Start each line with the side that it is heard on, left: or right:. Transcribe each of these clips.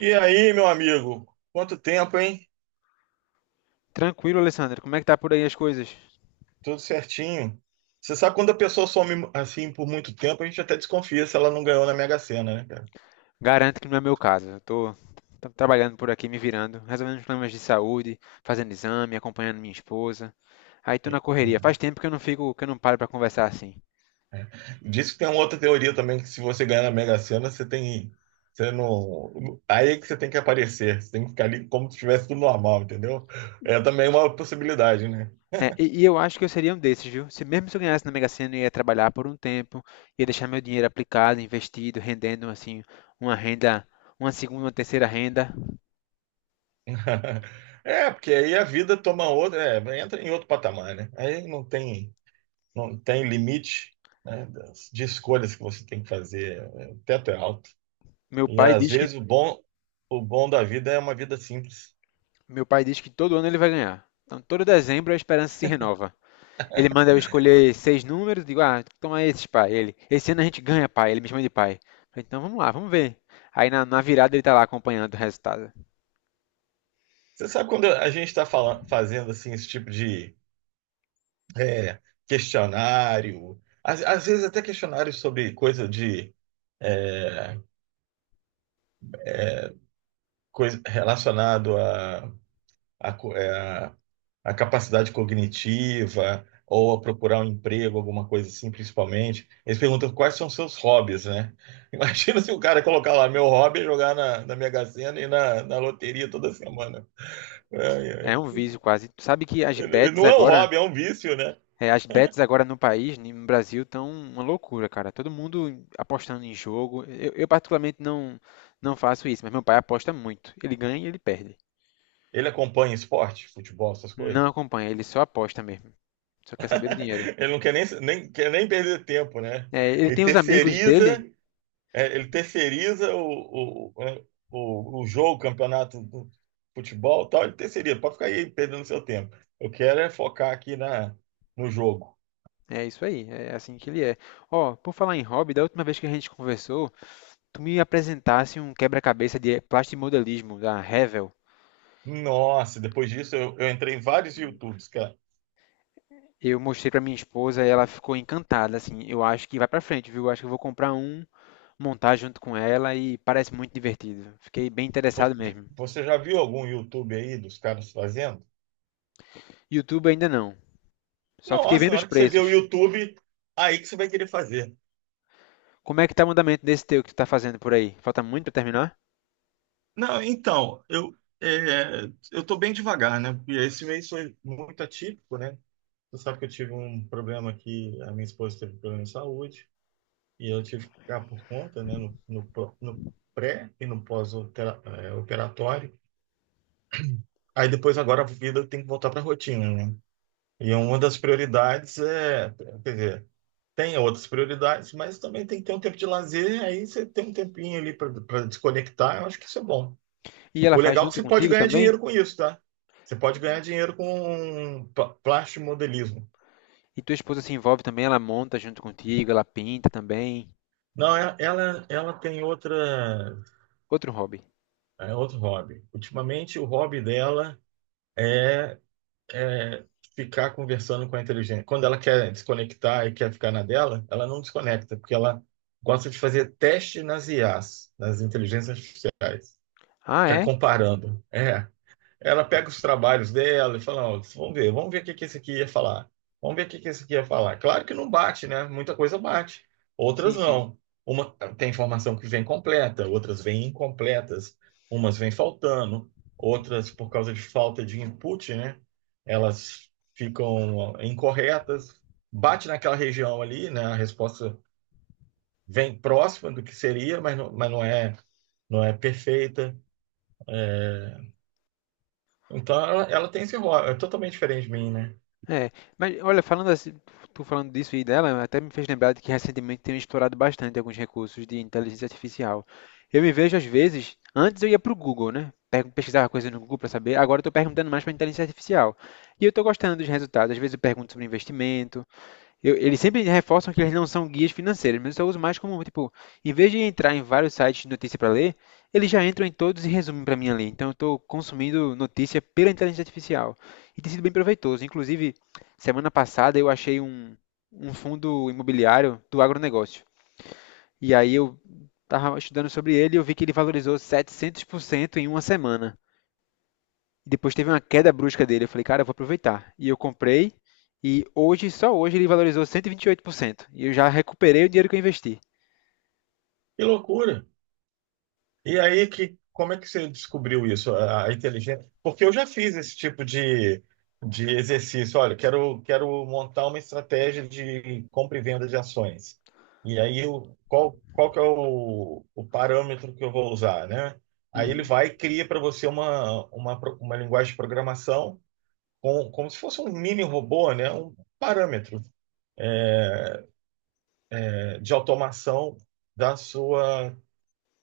right: E aí, meu amigo? Quanto tempo, hein?
left: Tranquilo, Alessandro. Como é que tá por aí as coisas?
right: Tudo certinho. Você sabe quando a pessoa some assim por muito tempo, a gente até desconfia se ela não ganhou na Mega Sena, né, cara?
left: Garanto que não é meu caso. Eu tô trabalhando por aqui, me virando, resolvendo os problemas de saúde, fazendo exame, acompanhando minha esposa. Aí tô
right: É.
left: na correria. Faz tempo que eu não fico, que eu não paro pra conversar assim.
right: Diz que tem uma outra teoria também, que se você ganhar na Mega Sena, você tem. Você não. Aí é que você tem que aparecer. Você tem que ficar ali como se estivesse tudo normal, entendeu? É também uma possibilidade, né?
left: É, e eu acho que eu seria um desses, viu? Se mesmo se eu ganhasse na Mega Sena, eu ia trabalhar por um tempo, ia deixar meu dinheiro aplicado, investido, rendendo assim uma renda, uma segunda, uma terceira renda.
right: É, porque aí a vida toma outra. Entra em outro patamar, né? Aí não tem limite, né, de escolhas que você tem que fazer. O teto é alto.
left: Meu
right: E
left: pai
right: às
left: diz que
right: vezes o bom da vida é uma vida simples.
left: meu pai diz que todo ano ele vai ganhar. Então, todo dezembro a esperança se renova. Ele manda eu escolher seis números, digo, ah, toma esses, pai. Ele, esse ano a gente ganha, pai. Ele me chama de pai. Falei, então vamos lá, vamos ver. Aí na virada ele tá lá acompanhando o resultado.
right: Você sabe quando a gente está fazendo assim esse tipo de é, questionário, às vezes até questionário sobre coisa relacionado a, a capacidade cognitiva ou a procurar um emprego, alguma coisa assim, principalmente. Eles perguntam quais são seus hobbies, né? Imagina se o cara colocar lá, meu hobby é jogar na Mega Sena e na loteria toda semana. Ai,
left: É um
right: ai.
left: vício quase. Tu sabe que as bets
right: Não é um
left: agora,
right: hobby, é um vício, né?
left: é, as bets agora no país, no Brasil, estão uma loucura, cara. Todo mundo apostando em jogo. Eu particularmente não faço isso, mas meu pai aposta muito. Ele ganha e ele perde.
right: Ele acompanha esporte, futebol, essas coisas.
left: Não acompanha, ele só aposta mesmo. Só quer saber do dinheiro.
right: Ele não quer nem, quer nem perder tempo, né?
left: É, ele
right: Ele
left: tem os amigos
right: terceiriza,
left: dele.
right: ele terceiriza o jogo, o campeonato do futebol, e tal, ele terceiriza, pode ficar aí perdendo seu tempo. Eu quero é focar aqui no jogo.
left: É isso aí, é assim que ele é. Ó, por falar em hobby, da última vez que a gente conversou, tu me apresentasse um quebra-cabeça de plastimodelismo da Revell.
right: Nossa, depois disso eu entrei em vários YouTubes, cara.
left: Eu mostrei pra minha esposa e ela ficou encantada, assim. Eu acho que vai pra frente, viu? Eu acho que eu vou comprar um, montar junto com ela e parece muito divertido. Fiquei bem
right: Vo-
left: interessado mesmo.
right: Você já viu algum YouTube aí dos caras fazendo?
left: YouTube ainda não. Só fiquei
right: Nossa,
left: vendo
right: na
left: os
right: hora que você vê o
left: preços.
right: YouTube, aí que você vai querer fazer.
left: Como é que tá o andamento desse teu que tu tá fazendo por aí? Falta muito pra terminar?
right: Não, então, é, eu tô bem devagar, né? Porque esse mês foi muito atípico, né? Você sabe que eu tive um problema que a minha esposa teve problema de saúde e eu tive que ficar por conta, né, no pré e no pós-operatório. Aí depois agora a vida tem que voltar para a rotina, né? E uma das prioridades quer dizer, tem outras prioridades, mas também tem que ter um tempo de lazer, aí você tem um tempinho ali para desconectar, eu acho que isso é bom.
left: E ela
right: O
left: faz
right: legal é que
left: junto
right: você pode
left: contigo
right: ganhar
left: também?
right: dinheiro com isso, tá? Você pode ganhar dinheiro com plástica modelismo.
left: E tua esposa se envolve também, ela monta junto contigo, ela pinta também.
right: Não, ela tem outra.
left: Outro hobby.
right: É outro hobby. Ultimamente, o hobby dela é, é ficar conversando com a inteligência. Quando ela quer desconectar e quer ficar na dela, ela não desconecta, porque ela gosta de fazer teste nas IAs, nas inteligências artificiais.
left: Ah,
right: Ficar
left: é?
right: comparando. É. Ela pega os trabalhos dela e fala, "Ó, vamos ver o que que esse aqui ia falar. Vamos ver o que que esse aqui ia falar." Claro que não bate, né? Muita coisa bate,
left: Sim,
right: outras
left: sim.
right: não. Uma tem informação que vem completa, outras vêm incompletas, umas vêm faltando, outras por causa de falta de input, né? Elas ficam incorretas. Bate naquela região ali, né? A resposta vem próxima do que seria, mas não é perfeita. É, Então ela tem esse rol, é totalmente diferente de mim, né?
left: É. Mas olha, falando assim, tu falando disso e dela, até me fez lembrar de que recentemente tenho explorado bastante alguns recursos de inteligência artificial. Eu me vejo às vezes, antes eu ia pro Google, né? Pesquisava coisas no Google para saber. Agora eu tô perguntando mais para inteligência artificial. E eu tô gostando dos resultados. Às vezes eu pergunto sobre investimento. Eles sempre reforçam que eles não são guias financeiros, mas eu só uso mais como, tipo, em vez de entrar em vários sites de notícia para ler, eles já entram em todos e resumem para mim ali. Então eu estou consumindo notícia pela inteligência artificial. E tem sido bem proveitoso. Inclusive, semana passada eu achei um fundo imobiliário do agronegócio. E aí eu estava estudando sobre ele e eu vi que ele valorizou 700% em uma semana. E depois teve uma queda brusca dele. Eu falei, cara, eu vou aproveitar. E eu comprei. E hoje, só hoje, ele valorizou 128%. E 28%. E eu já recuperei o dinheiro que eu investi.
right: Que loucura! E aí, como é que você descobriu isso, a inteligência? Porque eu já fiz esse tipo de exercício. Olha, quero montar uma estratégia de compra e venda de ações. E aí, qual que é o parâmetro que eu vou usar, né? Aí ele
left: Uhum.
right: vai e cria para você uma linguagem de programação como se fosse um mini robô, né? Um parâmetro, né, de automação da sua,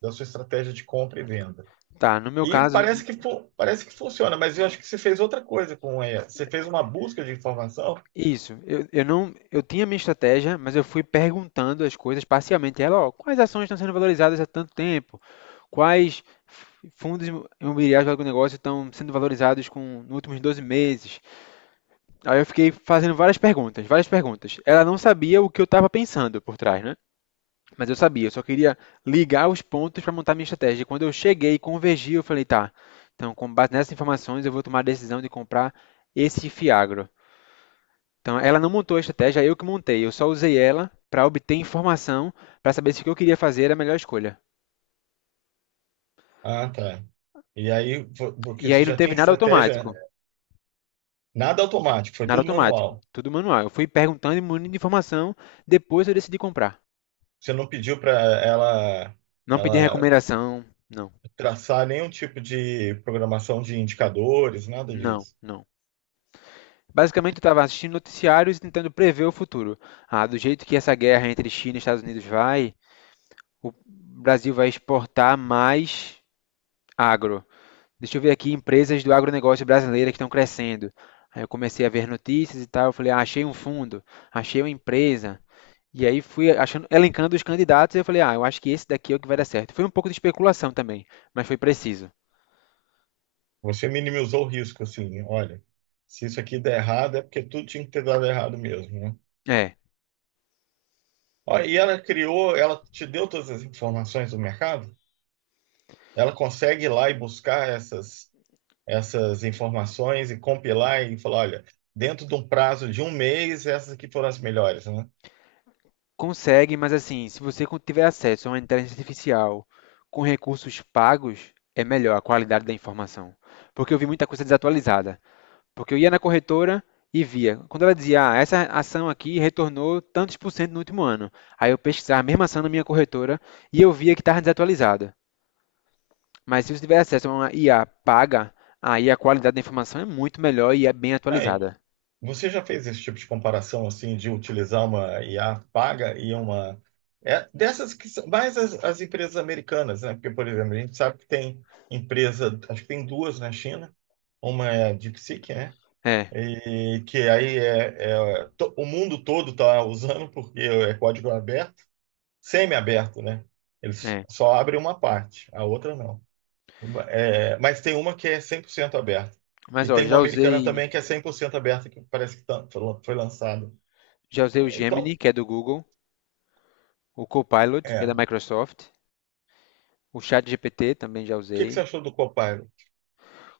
right: da sua estratégia de compra e venda.
left: Tá, no meu
right: E
left: caso,
right: parece que funciona, mas eu acho que você fez outra coisa com ela. Você fez uma busca de informação.
left: isso. Eu não, eu tinha minha estratégia, mas eu fui perguntando as coisas parcialmente. Ela, ó, quais ações estão sendo valorizadas há tanto tempo? Quais fundos imobiliários do agronegócio estão sendo valorizados com, nos últimos 12 meses? Aí eu fiquei fazendo várias perguntas, várias perguntas. Ela não sabia o que eu estava pensando por trás, né? Mas eu sabia, eu só queria ligar os pontos para montar minha estratégia. E quando eu cheguei e convergi, eu falei, tá, então com base nessas informações eu vou tomar a decisão de comprar esse Fiagro. Então ela não montou a estratégia, eu que montei. Eu só usei ela para obter informação para saber se o que eu queria fazer era a melhor escolha.
right: Ah, tá. E aí, porque
left: E
right: você
left: aí não
right: já tinha
left: teve nada
right: estratégia,
left: automático,
right: nada automático, foi
left: nada
right: tudo
left: automático,
right: manual.
left: tudo manual. Eu fui perguntando e munindo de informação, depois eu decidi comprar.
right: Você não pediu para ela,
left: Não pedi
right: ela
left: recomendação, não,
right: traçar nenhum tipo de programação de indicadores, nada
left: não,
right: disso.
left: não. Basicamente, eu estava assistindo noticiários e tentando prever o futuro. Ah, do jeito que essa guerra entre China e Estados Unidos vai, o Brasil vai exportar mais agro. Deixa eu ver aqui empresas do agronegócio brasileira que estão crescendo. Aí eu comecei a ver notícias e tal. Eu falei, ah, achei um fundo, achei uma empresa. E aí fui achando, elencando os candidatos e eu falei, ah, eu acho que esse daqui é o que vai dar certo. Foi um pouco de especulação também, mas foi preciso.
right: Você minimizou o risco, assim, olha, se isso aqui der errado, é porque tudo tinha que ter dado errado mesmo, né?
left: É.
right: Ó, e ela criou, ela te deu todas as informações do mercado? Ela consegue ir lá e buscar essas informações e compilar e falar, olha, dentro de um prazo de um mês, essas aqui foram as melhores, né?
left: Consegue, mas assim, se você tiver acesso a uma inteligência artificial com recursos pagos, é melhor a qualidade da informação. Porque eu vi muita coisa desatualizada. Porque eu ia na corretora e via. Quando ela dizia, ah, essa ação aqui retornou tantos por cento no último ano. Aí eu pesquisava a mesma ação na minha corretora e eu via que estava desatualizada. Mas se você tiver acesso a uma IA paga, aí a qualidade da informação é muito melhor e é bem
right: Aí,
left: atualizada.
right: você já fez esse tipo de comparação assim de utilizar uma IA paga e uma, dessas que são mais as empresas americanas, né? Porque, por exemplo, a gente sabe que tem empresa, acho que tem duas na China, uma é a DeepSeek, né?
left: É,
right: E que aí o mundo todo está usando porque é código aberto. Semi-aberto, né? Eles
left: é.
right: só abrem uma parte, a outra não. É, mas tem uma que é 100% aberta.
left: Mas
right: E
left: ó,
right: tem uma americana também que é 100% aberta, que parece que foi lançada.
left: já usei o Gemini,
right: Então,
left: que é do Google, o Copilot, que
right: é.
left: é da
right: O
left: Microsoft, o ChatGPT também já
right: que que
left: usei.
right: você achou do Copilot?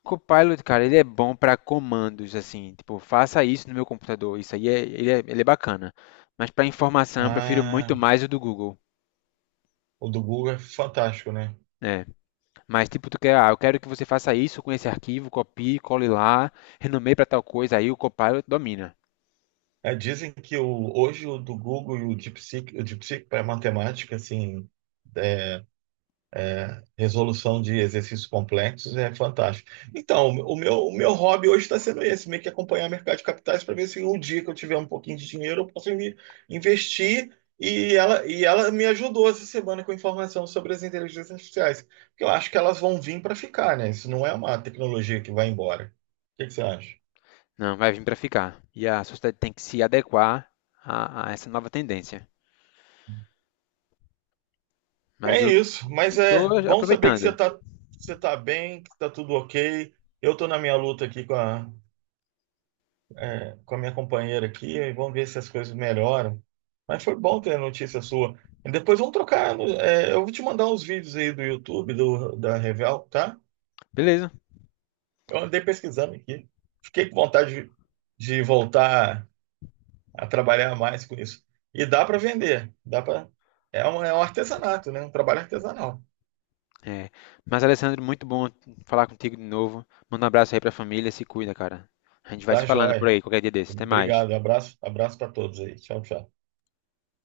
left: Copilot, cara, ele é bom para comandos, assim, tipo, faça isso no meu computador. Isso aí é, ele é, ele é bacana. Mas para informação, eu prefiro muito
right: Ah,
left: mais o do Google.
right: o do Google é fantástico, né?
left: Né? Mas tipo, tu quer, ah, eu quero que você faça isso com esse arquivo, copie, cole lá, renomeie para tal coisa, aí o Copilot domina.
right: É, dizem que hoje o do Google e o DeepSeek, para matemática, assim, é, resolução de exercícios complexos é fantástico. Então, o meu hobby hoje está sendo esse, meio que acompanhar o mercado de capitais para ver se um dia que eu tiver um pouquinho de dinheiro eu posso me investir. E ela me ajudou essa semana com informação sobre as inteligências artificiais, porque eu acho que elas vão vir para ficar, né? Isso não é uma tecnologia que vai embora. O que que você acha?
left: Não, vai vir para ficar. E a sociedade tem que se adequar a essa nova tendência. Mas
right: É
left: eu
right: isso, mas é
left: estou
right: bom saber que você
left: aproveitando.
right: está você tá bem, que está tudo ok. Eu estou na minha luta aqui com a minha companheira aqui e vamos ver se as coisas melhoram. Mas foi bom ter a notícia sua. E depois vamos trocar. Eu vou te mandar uns vídeos aí do YouTube, da Revel, tá?
left: Beleza.
right: Eu andei pesquisando aqui. Fiquei com vontade de voltar a trabalhar mais com isso. E dá para vender, dá para. É um artesanato, né? Um trabalho artesanal.
left: É. Mas, Alessandro, muito bom falar contigo de novo. Manda um abraço aí pra família, se cuida, cara. A gente vai
right: Tá,
left: se falando por
right: joia.
left: aí, qualquer dia desse. Até mais.
right: Obrigado. Abraço, abraço para todos aí. Tchau, tchau.